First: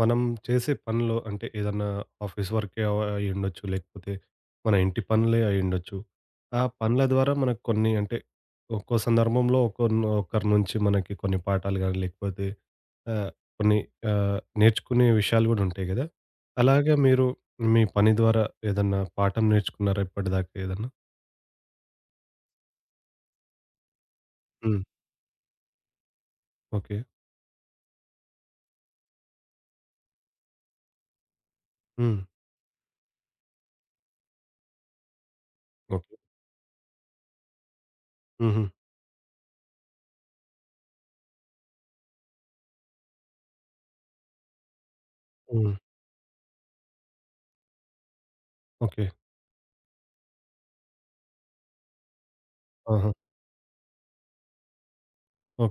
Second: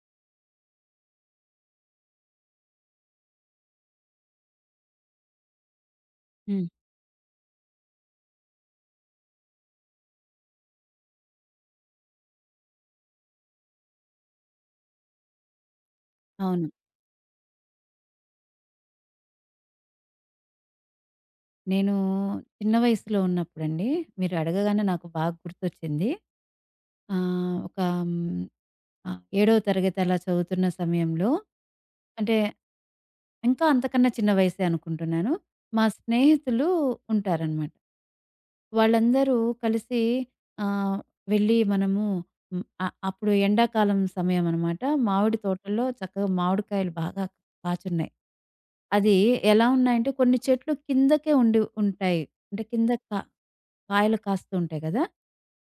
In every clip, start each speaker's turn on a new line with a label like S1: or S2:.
S1: మనం చేసే పనిలో అంటే ఏదన్నా ఆఫీస్ వర్కే అయ్యుండొచ్చు. లేకపోతే మన ఇంటి పనులే అయ్యుండొచ్చు. ఆ
S2: హ్మ్.
S1: పనుల ద్వారా మనకు కొన్ని అంటే ఒక్కో సందర్భంలో ఒకరి నుంచి మనకి కొన్ని పాఠాలు గాని లేకపోతే ఆహ్, కొన్ని నేర్చుకునే విషయాలు గూడా ఉంటాయి గదా!
S2: అవును.
S1: అలాగా మీరు మీ పని ద్వారా ఏదన్నా పాఠం నేర్చుకున్నారా ఇప్పటిదాకా ఏదన్నా?
S2: నేను చిన్న వయసులో ఉన్నప్పుడండి, మీరు
S1: హ్మ్.
S2: అడగగానే నాకు బాగా గుర్తొచ్చింది.
S1: ఓకే.
S2: ఆహ్, ఒక హ్మ్, ఆహ్, 7వ తరగతి అలా చదువుతున్న సమయంలో
S1: హ్మ్.
S2: అంటే ఇంకా అంతకన్నా చిన్న వయసే అనుకుంటున్నాను. మా
S1: ఓకే.
S2: స్నేహితులు ఉంటారనమాట.
S1: హుహు.
S2: వాళ్ళందరూ కలిసి ఆహ్, వెళ్ళి మనము హ్మ్. అ అప్పుడు ఎండాకాలం సమయం అనమాట. మామిడి
S1: హ్మ్.
S2: తోటల్లో చక్కగా మామిడికాయలు బాగా కాచున్నాయి.
S1: ఓకే.
S2: అది ఎలా ఉన్నాయంటే కొన్ని చెట్లు కిందకే ఉండి ఉంటాయి. అంటే కింద
S1: ఆహా!
S2: కా కాయలు కాస్తూ ఉంటాయి కదా!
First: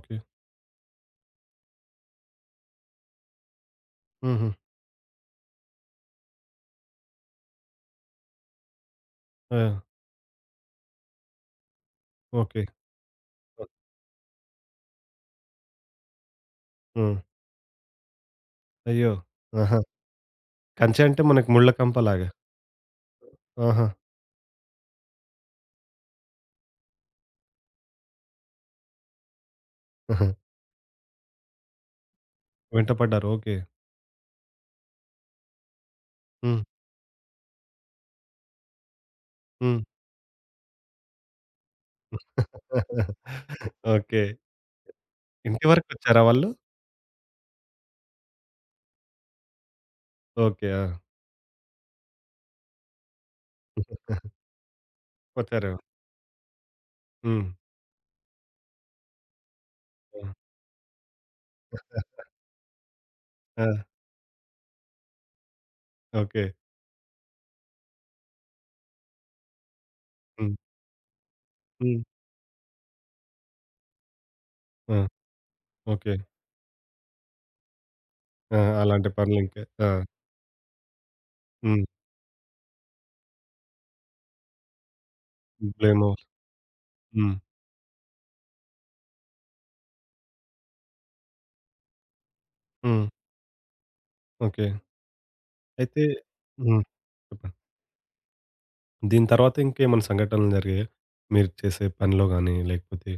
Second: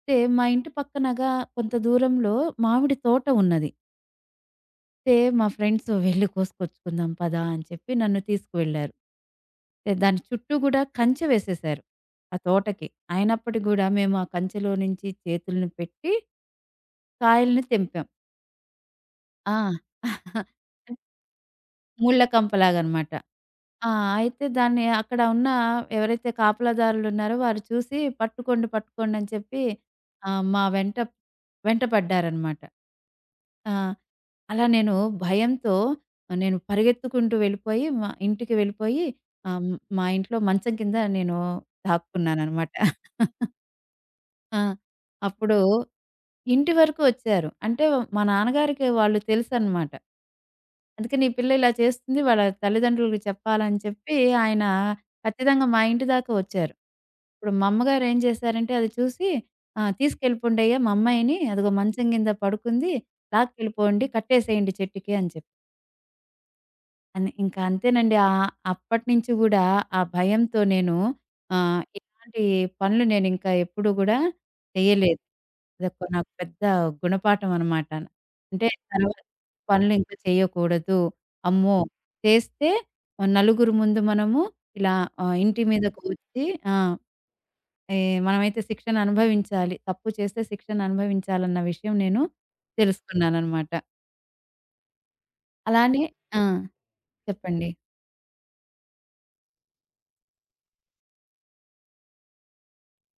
S2: అయితే మా ఇంటి పక్కనగా కొంత దూరంలో మామిడి తోట ఉన్నది.
S1: హుహు.
S2: అయితే మా ఫ్రెండ్స్ "వెళ్లి కోసుకొచ్చుకుందాం పదా" అని చెప్పి నన్ను తీసుకువెళ్లారు.
S1: ఆ!
S2: అయితే దాని చుట్టూ గూడా కంచె వేసేశారు ఆ
S1: ఓకే.
S2: తోటకి. అయినప్పటికి
S1: ఆ!
S2: గూడా మేము ఆ కంచెలో నుంచి చేతులను పెట్టి
S1: హ్మ్.
S2: కాయల్ని తెంపాం.
S1: అయ్యో!
S2: ఆ!
S1: ఆహా! కంచె అంటే మనకి ముళ్ళ
S2: ముళ్ళ
S1: కంపలాగా.
S2: కంపలాగనమాట.
S1: ఆహా!
S2: ఆ! అయితే దాన్ని అక్కడ ఉన్న ఎవరైతే కాపలాదారులున్నారో వారు చూసి "పట్టుకోండి, పట్టుకోండి" అని చెప్పి
S1: ఆహా!
S2: మా వెంట వెంట పడ్డారనమాట.
S1: వెంట పడ్డారు. ఓకే.
S2: ఆ! అలా నేను భయంతో నేను
S1: హ్మ్.
S2: పరిగెత్తుకుంటూ వెళ్ళిపోయి మా ఇంటికి వెళ్ళిపోయి ఆహ్,
S1: హ్మ్.
S2: మా ఇంట్లో మంచం కింద నేను దాక్కున్నాననమాట.
S1: ఓకే.
S2: ఆ! అప్పుడు
S1: ఇంటి వరకొచ్చారా వాళ్ళు?
S2: ఇంటి వరకు వచ్చారు. అంటే మా నాన్నగారికి వాళ్ళు తెలుసనమాట.
S1: ఓకే. ఆ!
S2: అందుకని ఈ పిల్ల ఇలా చేస్తుంది వాళ్ళ తల్లిదండ్రులకి చెప్పాలని చెప్పి ఆయన ఖచ్చితంగా
S1: వచ్చారేమో.
S2: మా ఇంటి దాకా వచ్చారు.
S1: హ్మ్.
S2: ఇప్పుడు మా అమ్మగారు ఏం చేశారంటే అది చూసి
S1: హ్మ్.
S2: "తీసుకెళ్ళిపోండయ్యా మా అమ్మాయిని అదిగో మంచం కింద పడుకుంది.
S1: ఆ!
S2: లాక్కెళ్ళిపోండి కట్టేసేయండి చెట్టుకి" అని చెప్పారు.
S1: ఓకే.
S2: ఇంకా అంతేనండి. అప్పటినుంచి గూడా ఆ
S1: హ్మ్.
S2: భయంతో నేను
S1: హ్మ్.
S2: ఇలాంటి పనులు నేనింకా ఎప్పుడూ గూడా
S1: ఆ!
S2: చేయలేదు. అదొక
S1: ఓకే.
S2: నాకు పెద్ద గుణపాఠం అనమాట.
S1: ఆ!
S2: అంటే
S1: అలాంటి
S2: తర్వాత
S1: పనులింక. ఆ!
S2: పనులు ఇంకా చేయకూడదు. అమ్మో!
S1: హ్మ్.
S2: చేస్తే నలుగురు ముందు మనము ఇలా ఇంటి మీదకు
S1: బ్లేమోల్.
S2: ఒచ్చి ఆ!
S1: హ్మ్.
S2: ఏ మనమైతే శిక్షను అనుభవించాలి. తప్పు చేస్తే శిక్షను అనుభవించాలన్న విషయం నేను
S1: హ్మ్.
S2: తెలుసుకున్నాననమాట.
S1: ఓకే.
S2: అలానే
S1: అయితే
S2: ఆ!
S1: హ్మ్. చెప్పండి.
S2: చెప్పండి.
S1: దీని తర్వాత ఇంకేమైనా సంఘటనలు జరిగాయా? మీరు చేసే పనిలో గాని, లేకపోతే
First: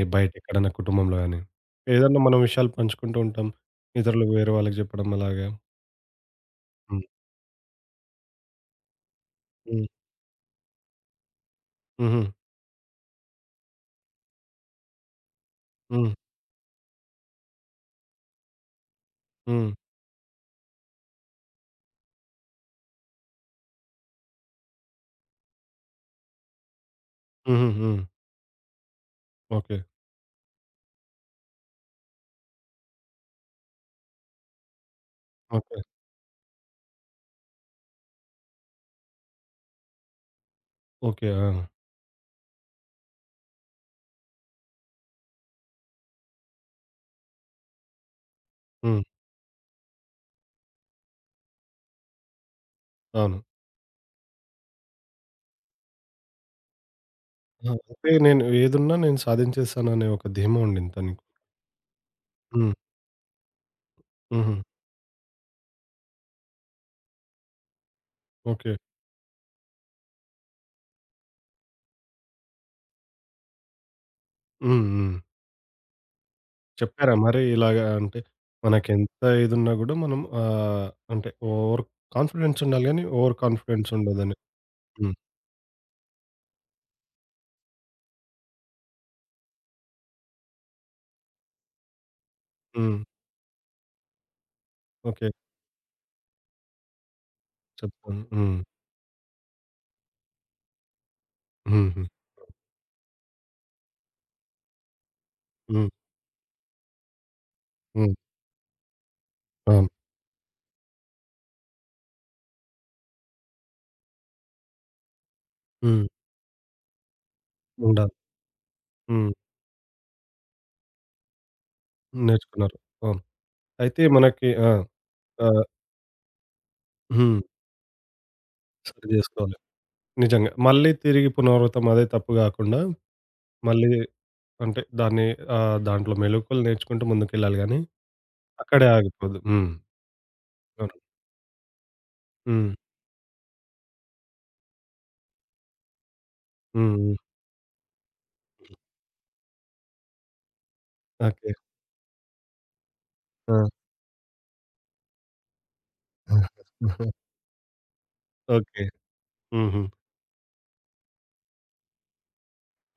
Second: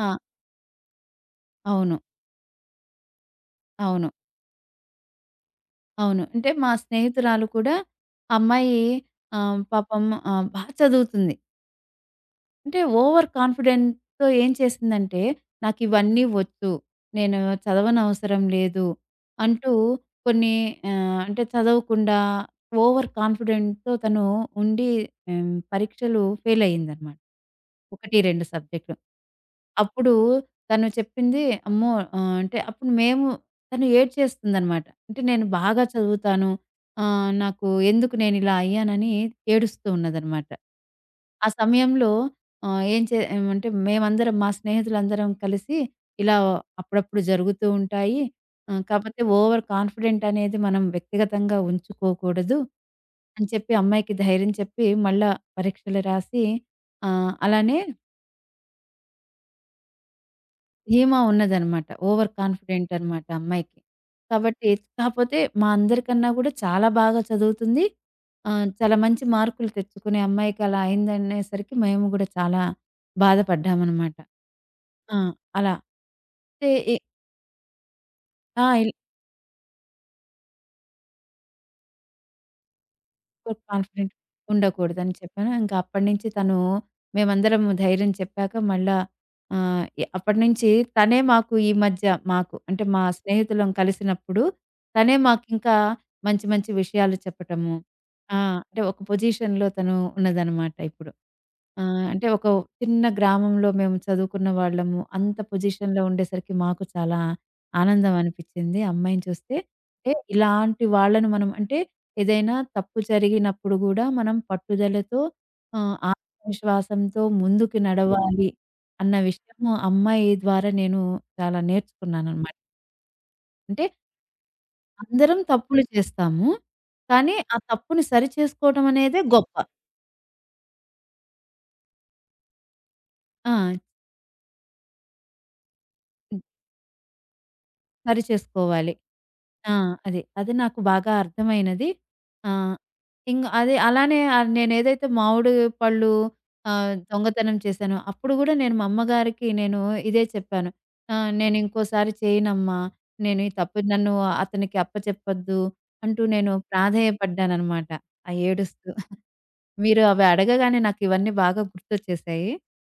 S1: ఏ బయట ఎక్కడన్నా కుటుంబంలో గాని?
S2: అవును.
S1: ఏదన్నా మనం విషయాలు పంచుకుంటూ ఉంటాం.
S2: అవును.
S1: ఇతరులకు వేరే వాళ్ళకి చెప్పడం అలాగా.
S2: అవును. అంటే మా
S1: హ్మ్.
S2: స్నేహితురాలు కూడా అమ్మాయి
S1: హ్మ్.
S2: పాపం బా చదువుతుంది.
S1: హుహు.
S2: అంటే ఓవర్ కాన్ఫిడెంట్‌తో ఏం చేసిందంటే,
S1: హ్మ్.
S2: నాకివన్నీ ఒచ్చు. నేను చదవనవసరం లేదు
S1: హ్మ్.
S2: అంటూ కొన్ని అంటే చదవకుండా ఓవర్ కాన్ఫిడెంట్‌తో తను ఉండి పరీక్షలు ఫెయిల్ అయిందనమాట.
S1: హుహు. హ్మ్.
S2: 1, 2 సబ్జెక్ట్‌లు.
S1: ఓకే.
S2: అప్పుడు తను చెప్పింది, అమ్మో! అంటే అప్పుడు మేము తను ఏడ్చేస్తుందనమాట. అంటే నేను
S1: ఓకే.
S2: బాగా చదువుతాను. నాకు ఎందుకు నేనిలా అయ్యానని ఏడుస్తూ ఉన్నదనమాట.
S1: ఓకే.
S2: ఆ
S1: ఆ!
S2: సమయంలో ఆహ్, ఏం చే ఏమంటే మేమందరం మా స్నేహితులందరం కలిసి ఇలా అప్పుడప్పుడు జరుగుతూ ఉంటాయి.
S1: హ్మ్.
S2: కాపోతే ఓవర్ కాన్ఫిడెంట్ అనేది మనం వ్యక్తిగతంగా ఉంచుకోకూడదు
S1: అవును.
S2: అని చెప్పి అమ్మాయికి ధైర్యం చెప్పి మళ్ళా పరీక్షలు రాసి
S1: ఆ!
S2: అలానే
S1: అంటే నేను ఏదున్నా నేను సాధించేసాననే ఒక ధీమా ఉండిందా
S2: ధీమా
S1: నీకు?
S2: ఉన్నదనమాట. ఓవర్
S1: హ్మ్.
S2: కాన్ఫిడెంట్ అనమాట అమ్మాయికి.
S1: హుహు.
S2: కాబట్టి కాపోతే మా అందరికన్నా గూడా చాలా బాగా చదువుతుంది.
S1: ఓకే.
S2: చాలా మంచి మార్కులు తెచ్చుకునే అమ్మాయికి అలా అయిందనేసరికి మేము గూడా చాలా బాధపడ్డామనమాట.
S1: హ్మ్. హ్మ్.
S2: ఆ! అలా. అయితే ఎ
S1: చెప్పారా మరి ఇలాగా అంటే
S2: ఆ!
S1: మనకెంత ఇదున్నా గూడా మనం అంటే ఓవర్ కాన్ఫిడెన్స్ ఉండాలి గానీ, ఓవర్
S2: ఓవర్
S1: కాన్ఫిడెన్స్
S2: కాన్ఫిడెంట్
S1: ఉండొద్దని.
S2: ఉండకూడదని
S1: హ్మ్.
S2: చెప్పాను. ఇంకా అప్పటినుంచి తను మేమందరం ధైర్యం చెప్పాక మళ్ళా ఆహ్, ఎ అప్పటినుంచి తనే మాకు ఈ మధ్య మాకు అంటే
S1: హ్మ్.
S2: మా స్నేహితులం కలిసినప్పుడు తనే
S1: ఓకే.
S2: మాకింకా మంచి మంచి విషయాలు చెప్పటము.
S1: చెప్తాను.
S2: ఆ!
S1: హ్మ్.
S2: అంటే ఒక పొజిషన్‌లో తను ఉన్నదనమాట ఇప్పుడు. ఆ!
S1: హుహు.
S2: అంటే ఒక చిన్న గ్రామంలో మేము చదువుకున్న వాళ్ళము. అంత
S1: హ్మ్.
S2: పొజిషన్‌లో ఉండేసరికి మాకు చాలా
S1: హ్మ్.
S2: ఆనందం అనిపిచ్చింది అమ్మాయిని చూస్తే.
S1: అవును.
S2: అంటే ఇలాంటి వాళ్ళను మనం అంటే ఏదైనా తప్పు జరిగినప్పుడు గూడా మనం పట్టుదలతో
S1: హ్మ్.
S2: ఆత్మవిశ్వాసంతో ముందుకు
S1: ఉండాలి.
S2: నడవాలి అన్న
S1: హ్మ్.
S2: విషయము అమ్మాయి ద్వారా నేను చాలా నేర్చుకున్నాననమాట.
S1: నేర్చుకున్నారు. అవును.
S2: అంటే
S1: అయితే మనకి ఆ!
S2: అందరం
S1: ఆహ్,
S2: తప్పులు చేస్తాము. కానీ
S1: హ్మ్.
S2: ఆ తప్పుని సరిచేసుకోవడం
S1: సరి
S2: అనేదే గొప్ప.
S1: జేసుకోవాలి. నిజంగా. మళ్ళీ తిరిగి పునరావృతం అదే తప్పు గాకుండా
S2: ఆ!
S1: మళ్ళీ అంటే దాన్ని దాంట్లో మెళకువలు నేర్చుకుంటూ ముందుకెళ్ళాలి గానీ, అక్కడే
S2: సరిచేసుకోవాలి.
S1: ఆగిపోద్దు. హ్మ్.
S2: ఆ! అది. అది నాకు
S1: అవును.
S2: బాగా అర్థమైనది.
S1: హ్మ్.
S2: ఆహ్, ఇంగ అది అలానే నేనేదైతే మామిడి పళ్ళు
S1: హ్మ్. హ్మ్.
S2: దొంగతనం చేశానో, అప్పుడు గూడా నేను మా అమ్మగారికి నేను ఇదే చెప్పాను.
S1: ఓకే.
S2: "నేనింకోసారి చేయనమ్మా. నేను ఈ తప్పు
S1: ఆ!
S2: నన్ను అతనికి అప్పచెప్పొద్దు" అంటూ నేను ప్రాధేయపడ్డాననమాట. ఆ
S1: ఓకే.
S2: ఏడుస్తూ.
S1: హుహు.
S2: మీరు అవి అడగగానే నాకివన్నీ బాగా గుర్తొచ్చేశాయి.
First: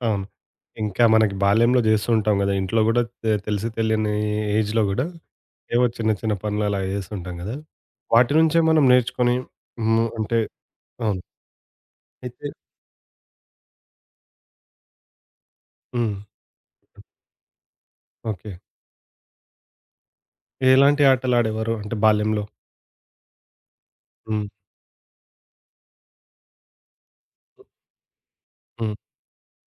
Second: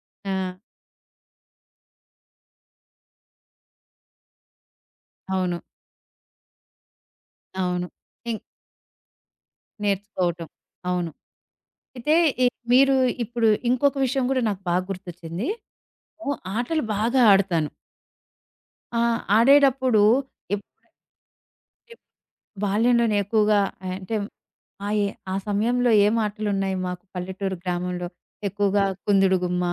S1: అవును.
S2: ఆ!
S1: ఇంకా మనకి బాల్యంలో జేస్తూ ఉంటాం గదా! ఇంట్లో గూడా తెలిసి తెలియని ఏజ్‌లో గూడా
S2: అవును.
S1: ఏవో చిన్న చిన్న పనులు అలా జేస్తుంటాం గదా!
S2: అవును.
S1: వాటి
S2: ఇం
S1: నుంచే మనం నేర్చుకొని హ్మ్. అంటే
S2: నేర్చుకోవటం. అవును.
S1: అవును.
S2: అయితే ఈ
S1: అయితే
S2: మీరు ఇప్పుడు ఇంకొక విషయం కూడా నాకు బాగా గుర్తొచ్చింది.
S1: హ్మ్.
S2: నేను ఆటలు బాగా ఆడతాను.
S1: ఓకే.
S2: ఆడేటప్పుడు ఎప్పుడంటే
S1: ఎలాంటి ఆటలాడేవారు అంటే బాల్యంలో?
S2: బాల్యంలోనే ఎక్కువగా అంటే
S1: హ్మ్.
S2: ఆ ఏ ఆ సమయంలో ఏం ఆటలున్నాయి మాకు పల్లెటూరు గ్రామంలో ఎక్కువగా
S1: హ్మ్.
S2: కుందుడు గుమ్మ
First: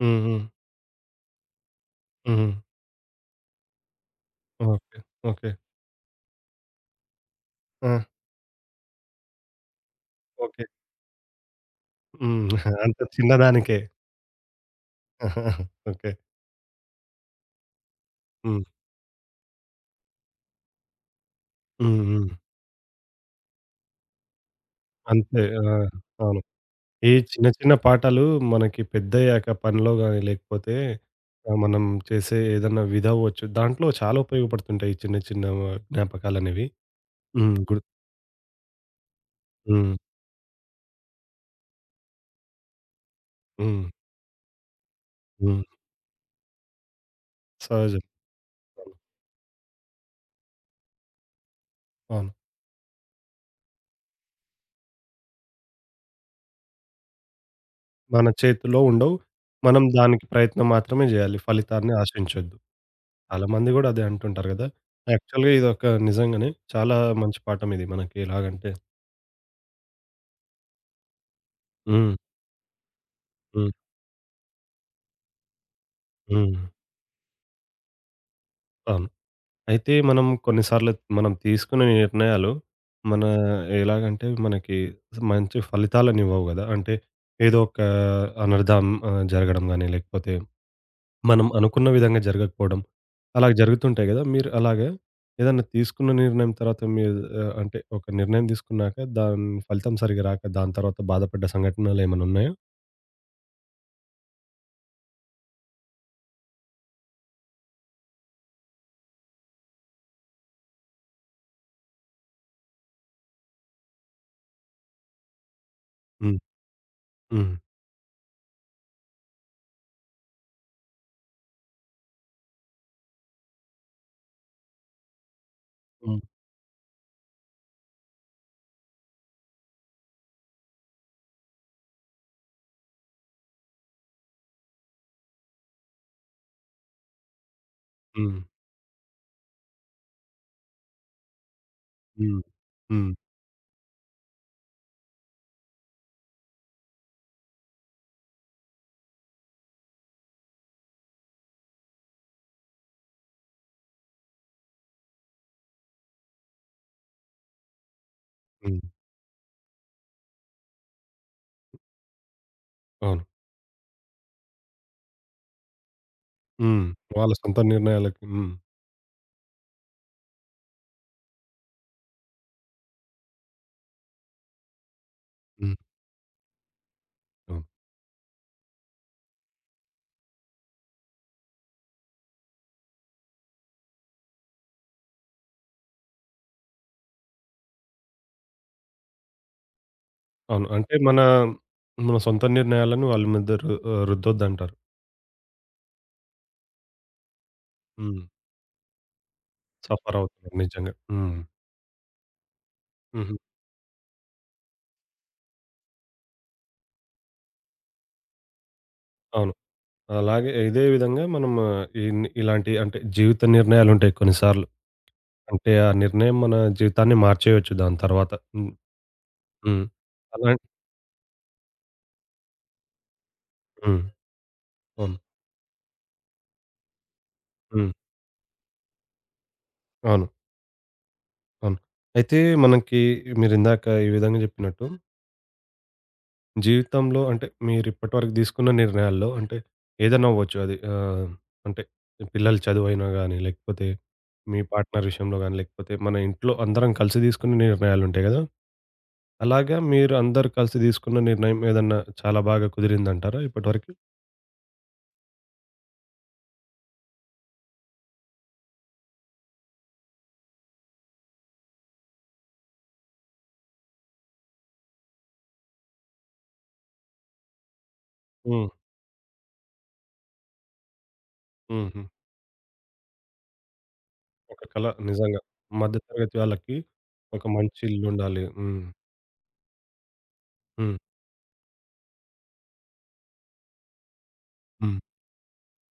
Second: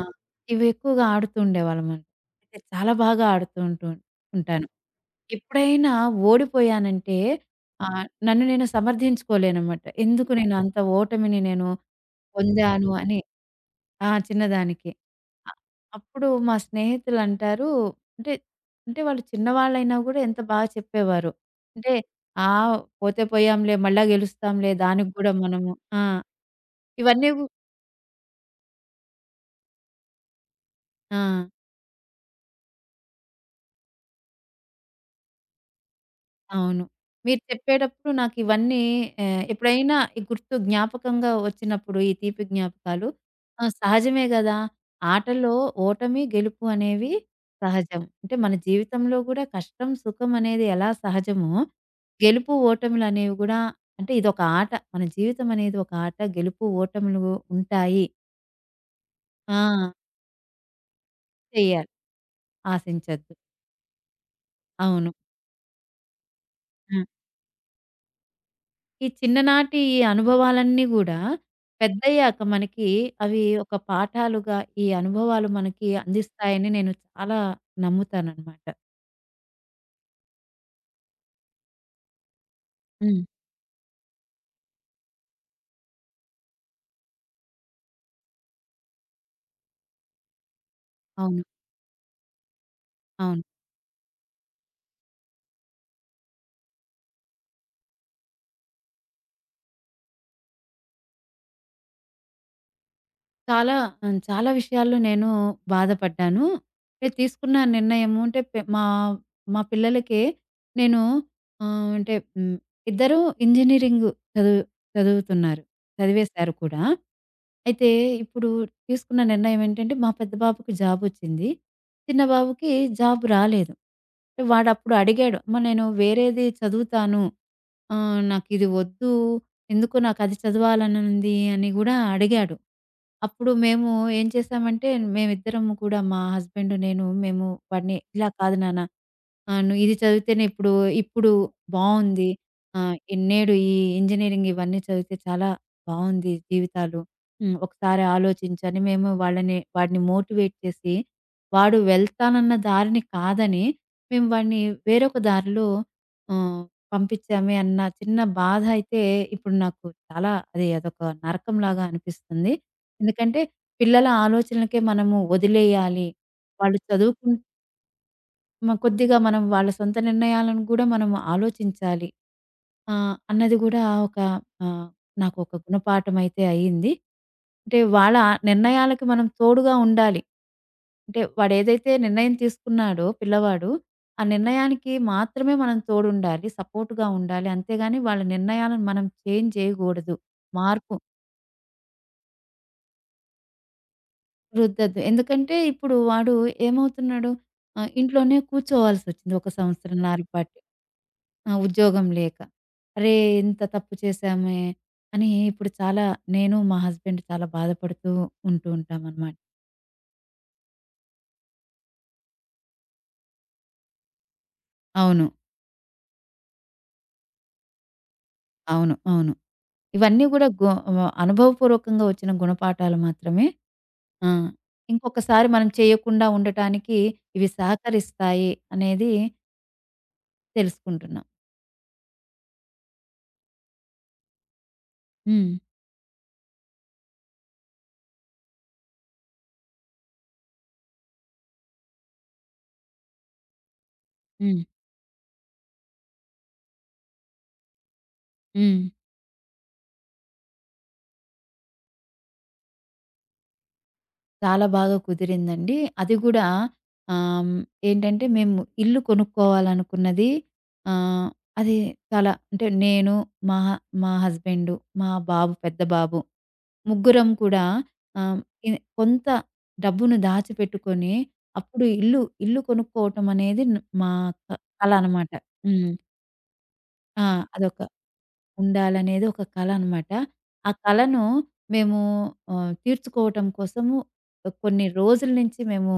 S2: ఆహ్,
S1: హ్మ్. హ్మ్.
S2: ఇవి ఎక్కువగా ఆడుతూ ఉండేవాళ్ళమండి.
S1: హ్మ్.
S2: అయితే చాలా బాగా ఆడుతూ ఉంటూ ఉంటాను.
S1: ఓకే. ఓకే.
S2: ఎప్పుడైనా ఓడిపోయానంటే
S1: ఆ!
S2: నన్ను నేను సమర్థించుకోలేనన్నమాట. ఎందుకు నేను
S1: ఓకే.
S2: అంత ఓటమిని నేను
S1: హ్మ్.
S2: పొందాను
S1: అంత
S2: అని.
S1: చిన్నదానికే.
S2: ఆ! చిన్నదానికి. అ
S1: ఓకే.
S2: అప్పుడు మా స్నేహితులంటారు అంటే,
S1: హ్మ్.
S2: అంటే వాళ్ళు చిన్నవాళ్ళైనా గూడా ఎంత బాగా చెప్పేవారు. అంటే,
S1: హ్మ్. హ్మ్.
S2: "ఆ! పోతే పోయాంలే, మళ్ళా గెలుస్తాంలే దానికి గూడా
S1: అంతే. ఆ!
S2: మనము". ఆ!
S1: అవును. ఈ
S2: ఇవన్నీ గు
S1: చిన్న చిన్న పాఠాలు మనకి పెద్దయ్యాక పనిలో గాని, లేకపోతే
S2: ఆ!
S1: మనం చేసే ఏదన్నా విధి అవ్వచ్చు. దాంట్లో చాలా ఉపయోగపడుతుంటాయి. ఈ చిన్న చిన్న జ్ఞాపకాలనేవి.
S2: అవును. మీరు
S1: హ్మ్. గుర్తు
S2: చెప్పేటప్పుడు నాకివన్నీ
S1: హ్మ్.
S2: ఎప్పుడైనా ఈ గుర్తు జ్ఞాపకంగా వచ్చినప్పుడు ఈ తీపి జ్ఞాపకాలు ఆ!
S1: హ్మ్.
S2: సహజమే గదా! ఆటలో
S1: హ్మ్.
S2: ఓటమి, గెలుపు అనేవి సహజం.
S1: సహజం.
S2: అంటే మన
S1: అవును.
S2: జీవితంలో గూడా కష్టం, సుఖం అనేది ఎలా సహజమో
S1: అవును.
S2: గెలుపు ఓటములనేవి గూడా అంటే ఇదొక ఆట. మన జీవితం అనేది ఒక ఆట. గెలుపు ఓటములు ఉంటాయి.
S1: మన చేతిలో ఉండవు.
S2: ఆ!
S1: మనం దానికి ప్రయత్నం మాత్రమే జేయాలి.
S2: చెయ్యాలి.
S1: ఫలితాన్ని ఆశించొద్దు.
S2: ఆశించొద్దు.
S1: చాలా మంది గూడా అదే అంటుంటారు గదా!
S2: అవును.
S1: యాక్చువల్‌గా ఇదొక నిజంగానే
S2: ఆ!
S1: చాలా మంచి పాఠం ఇది మనకి ఎలాగంటే
S2: ఈ చిన్ననాటి ఈ అనుభవాలన్నీ గూడా
S1: హ్మ్.
S2: పెద్దయ్యాక మనకి అవి
S1: హ్మ్.
S2: ఒక పాఠాలుగా ఈ అనుభవాలు మనకి
S1: హ్మ్.
S2: అందిస్తాయని నేను చాలా నమ్ముతాననమాట.
S1: అవును. అయితే మనం కొన్నిసార్లు మనం తీసుకునే నిర్ణయాలు
S2: హ్మ్.
S1: మన ఎలాగంటే మనకి మంచి ఫలితాలను ఇవ్వవు కదా. అంటే ఏదో ఒక అనర్థం జరగడం గానీ, లేకపోతే
S2: అవును.
S1: మనం అనుకున్న విధంగా జరగకపోవడం
S2: అవును.
S1: అలా జరుగుతుంటాయి గదా! మీరు అలాగే ఏదన్నా తీసుకున్న నిర్ణయం తర్వాత మీరు అంటే ఒక నిర్ణయం తీసుకున్నాక దాని ఫలితం సరిగ్గా రాక దాని తర్వాత బాధపడ్డ సంఘటనలేమన్నా ఉన్నాయా?
S2: చాలా చాలా విషయాల్లో నేను బాధపడ్డాను. నేను తీసుకున్న నిర్ణయము అంటే మా మా పిల్లలకి నేను ఆహ్, అంటే హ్మ్, ఇద్దరూ ఇంజినీరింగ్ చదువు చదువుతున్నారు.
S1: హ్మ్.
S2: చదివేశారు కూడా.
S1: హ్మ్.
S2: అయితే ఇప్పుడు తీసుకున్న నిర్ణయం ఏంటంటే మా పెద్ద బాబుకి జాబొచ్చింది. చిన్న బాబుకి జాబ్ రాలేదు. వాడప్పుడు అడిగాడు. అమ్మ నేను
S1: హ్మ్.
S2: వేరేది చదువుతాను. నాకిది వద్దు. ఎందుకో నాకది చదవాలనుంది అని గూడా అడిగాడు. అప్పుడు మేము ఏం చేసామంటే మేమిద్దరము కూడా మా హస్బెండ్, నేను మేము వాడిని "ఇలా
S1: హ్మ్.
S2: కాదు నాన్న, అవును. ఇది చదివితేనే ఇప్పుడు, ఇప్పుడు బావుంది.
S1: హ్మ్. హ్మ్.
S2: ఇన్నేడు ఈ ఇంజినీరింగ్ ఇవన్నీ చదివితే చాలా బావుంది జీవితాలు. హ్మ్. ఒకసారి ఆలోచించని మేము వాళ్ళని వాడిని మోటివేట్ చేసి, వాడు వెళ్తానన్న దారిని కాదని, మేము వాడిని వేరొక దారిలో ఆహ్, పంపించామే అన్న చిన్న బాధ
S1: హ్మ్.
S2: అయితే ఇప్పుడు నాకు చాలా అది అదొక నరకంలాగా అనిపిస్తుంది.
S1: అవును.
S2: ఎందుకంటే పిల్లల ఆలోచనలకే మనము వదిలేయాలి. వాళ్ళు
S1: హ్మ్.
S2: చదువుకుం
S1: వాళ్ళ సొంత నిర్ణయాలకి. హ్మ్.
S2: మ కొద్దిగా మనం వాళ్ళ సొంత నిర్ణయాలను గూడా మనం ఆలోచించాలి. అన్నది గూడా ఒక ఆహ్, నాకొక
S1: హ్మ్.
S2: గుణపాఠమైతే అయింది.
S1: అవును.
S2: అంటే వాళ్ళ నిర్ణయాలకి మనం తోడుగా ఉండాలి. అంటే వాడేదైతే నిర్ణయం తీసుకున్నాడో పిల్లవాడు, ఆ నిర్ణయానికి మాత్రమే మనం తోడుండాలి. సపోర్ట్‌గా ఉండాలి. అంతేగాని వాళ్ళ నిర్ణయాలను మనం చేంజ్ చేయగూడదు.
S1: అవును. అంటే
S2: మార్పు
S1: మన, సొంత నిర్ణయాలను వాళ్ళ మీద రుద్దొద్దంటారు.
S2: రుద్దద్దు. ఎందుకంటే ఇప్పుడు వాడు ఏమవుతున్నాడు
S1: హ్మ్.
S2: ఇంట్లోనే కూర్చోవాల్సొచ్చింది ఒక
S1: సఫర్
S2: సంవత్సరంన్నర పాటు.
S1: అవుతున్నారు నిజంగా. హ్మ్.
S2: ఆ! ఉద్యోగం లేక. అరే!
S1: హుహు.
S2: ఇంత తప్పు చేశామే అని ఇప్పుడు చాలా నేను, మా హస్బెండ్ చాలా బాధపడుతూ ఉంటూ ఉంటామనమాట.
S1: అవును. అలాగే ఇదే విధంగా మనం ఇలాంటి అంటే జీవిత నిర్ణయాలుంటాయి కొన్నిసార్లు.
S2: అవును.
S1: అంటే ఆ నిర్ణయం మన జీవితాన్ని మార్చేయొచ్చు దాని తర్వాత. హ్మ్.
S2: అవును. అవును.
S1: హ్మ్.
S2: ఇవన్నీ గూడా
S1: అలాం
S2: గు ఆహ్, అనుభవపూర్వకంగా వచ్చిన గుణపాఠాలు మాత్రమే.
S1: హ్మ్.
S2: ఆ!
S1: అవును.
S2: ఇంకొకసారి మనం చేయకుండా ఉండటానికి ఇవి
S1: హ్మ్.
S2: సహకరిస్తాయి అనేది
S1: అవును.
S2: తెలుసుకుంటున్నాం.
S1: అవును. అయితే మనకి మీరిందాక ఈ విధంగా జెప్పినట్టు
S2: హ్మ్.
S1: జీవితంలో అంటే మీరిప్పటివరకు తీసుకున్న నిర్ణయాల్లో అంటే ఏదైనా అవ్వచ్చు అది అంటే పిల్లల చదువైనా గానీ, లేకపోతే మీ
S2: హ్మ్.
S1: పార్ట్నర్ విషయంలో గానీ, లేకపోతే మన ఇంట్లో అందరం కలిసి తీసుకునే నిర్ణయాలుంటాయి గదా!
S2: హ్మ్.
S1: అలాగా మీరు అందరూ కలిసి తీసుకున్న నిర్ణయం ఏదన్నా చాలా బాగా కుదిరిందంటారా ఇప్పటివరకు?
S2: చాలా బాగా కుదిరిందండి. అది గూడా ఆహ్, హ్మ్, ఏంటంటే మేము ఇల్లు కొనుక్కోవాలనుకున్నది ఆహ్, అది చాలా అంటే నేను, మా మా హస్బెండు, మా బాబు పెద్ద బాబు ముగ్గురం కూడా ఆహ్,
S1: హ్మ్.
S2: ఇ కొంత డబ్బును దాచిపెట్టుకొని అప్పుడు
S1: హుహు.
S2: ఇల్లు కొనుక్కోవటం అనేది న్ మా క
S1: ఒక కల
S2: కల అనమాట.
S1: నిజంగా.
S2: హ్మ్.
S1: మధ్య తరగతి వాళ్ళకి
S2: ఆ!
S1: ఒక
S2: అదొక
S1: మంచి ఇల్లుండాలి. హ్మ్.
S2: ఉండాలనేది ఒక కల అనమాట. ఆ
S1: హ్మ్.
S2: కలను మేము తీర్చుకోవటం కోసము కొన్ని
S1: హ్మ్.
S2: రోజుల నుంచి మేము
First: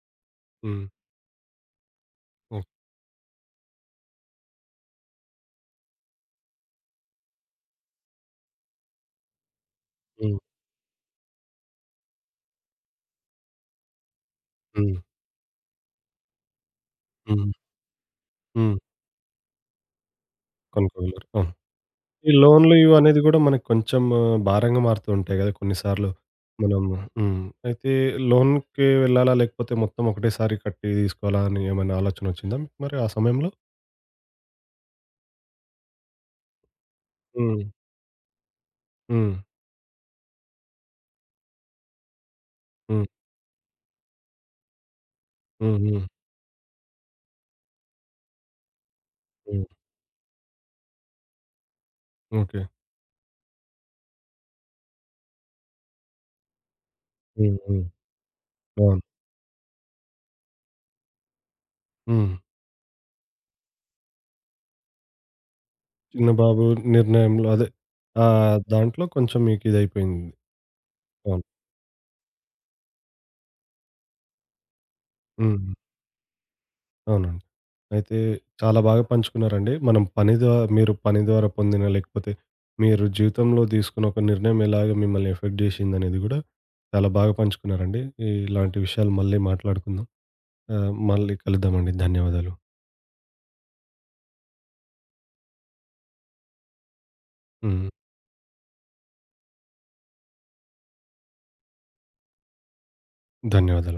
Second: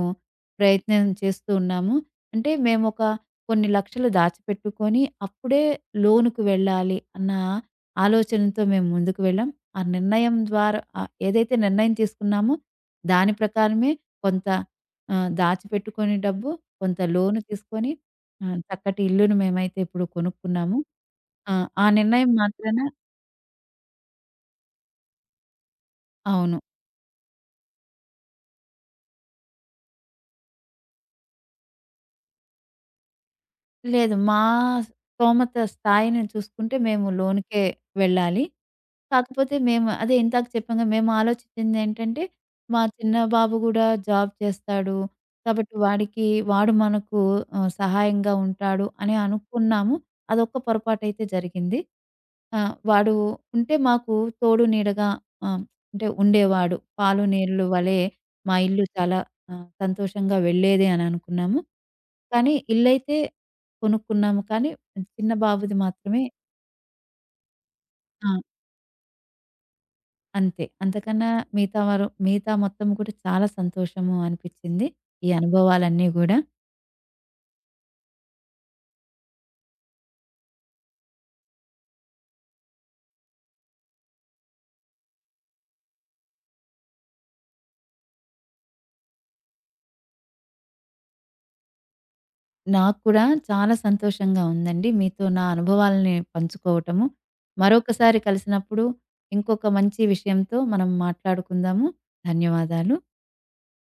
S1: హ్మ్.
S2: ప్రయత్నం చేస్తూ ఉన్నాము. అంటే
S1: ఓకే.
S2: మేమొక కొన్ని లక్షలు దాచిపెట్టుకొని అప్పుడే లోన్‌కి వెళ్ళాలి అన్న ఆలోచనతో మేము ముందుకు వెళ్ళాం. ఆ నిర్ణయం
S1: హ్మ్.
S2: ద్వారా ఏదైతే నిర్ణయం తీసుకున్నామో దాని ప్రకారమే కొంత
S1: హ్మ్.
S2: దాచిపెట్టుకొని డబ్బు, కొంత లోన్
S1: హ్మ్.
S2: తీసుకొని
S1: హ్మ్.
S2: చక్కటి ఇల్లును మేమైతే ఇప్పుడు కొనుక్కున్నాము.
S1: కొనుక్కోగలరు. అవును.
S2: ఆ! ఆ నిర్ణయం
S1: ఈ లోన్‌లు
S2: మాత్రాన
S1: ఇవి అనేది గూడా మనకు కొంచెం భారంగా మారుతూ ఉంటాయి గదా! కొన్నిసార్లు.
S2: అవును.
S1: మనం హ్మ్. అయితే లోన్‌కి వెళ్ళాలా? లేకపోతే మొత్తం ఒకటేసారి కట్టి తీసుకోవాలా అని ఏమైనా ఆలోచన వచ్చిందా మీకు మరి ఆ సమయంలో?
S2: లేదు. స్తోమత స్థాయిని చూసుకుంటే మేము లోన్‌కే
S1: హ్మ్.
S2: వెళ్ళాలి.
S1: హ్మ్.
S2: కాకపోతే మేము అదే ఇందాక చెప్పాంగా మేము ఆలోచించిందేంటంటే, మా
S1: హ్మ్.
S2: చిన్న బాబు గూడా జాబ్ చేస్తాడు. కాబట్టి
S1: హ్మ్. హ్మ్.
S2: వాడికి వాడు మనకు సహాయంగా ఉంటాడు అని
S1: హ్మ్.
S2: అనుకున్నాము. అదొక్క పొరపాటైతే జరిగింది. ఆ!
S1: ఓకే.
S2: వాడు ఉంటే మాకు తోడు నీడగా ఆహ్, అంటే ఉండేవాడు. పాలు
S1: హ్మ్.
S2: నీళ్ళు
S1: హ్మ్.
S2: వలె మా ఇల్లు
S1: అవును.
S2: చాలా సంతోషంగా వెళ్ళేది అని అనుకున్నాము.
S1: హ్మ్.
S2: కానీ ఇల్లైతే కొనుక్కున్నాము. కానీ చిన్న బాబుది మాత్రమే
S1: చిన్న బాబు నిర్ణయంలో అదే
S2: ఆ!
S1: దాంట్లో కొంచెం మీకు ఇదయిపోయింది.
S2: అంతే. అంతకన్నా
S1: అవును.
S2: మిగతా వారు మిగతా మొత్తం కూడా చాలా సంతోషము అనిపిచ్చింది. ఈ
S1: హ్మ్.
S2: అనుభవాలన్నీ గూడా.
S1: అవునండి. అయితే చాలా బాగా పంచుకున్నారండి. మనం పని ద్వారా మీరు పని ద్వారా పొందిన లేకపోతే మీరు జీవితంలో తీసుకున్న ఒక నిర్ణయం ఎలాగ మిమ్మల్ని ఎఫెక్ట్ చేసిందనేది గూడా చాలా బాగా పంచుకున్నారండి. ఇలాంటి విషయాలు మళ్ళీ మాట్లాడుకుందాం. మళ్ళీ కలుద్దామండి. ధన్యవాదాలు.
S2: నాకు కూడా చాలా సంతోషంగా ఉందండి. మీతో నా అనుభవాలని పంచుకోవటము.
S1: హ్మ్.
S2: మరొకసారి కలిసినప్పుడు ఇంకొక మంచి విషయంతో మనం మాట్లాడుకుందాము. ధన్యవాదాలు.
S1: ధన్యవాదాలు.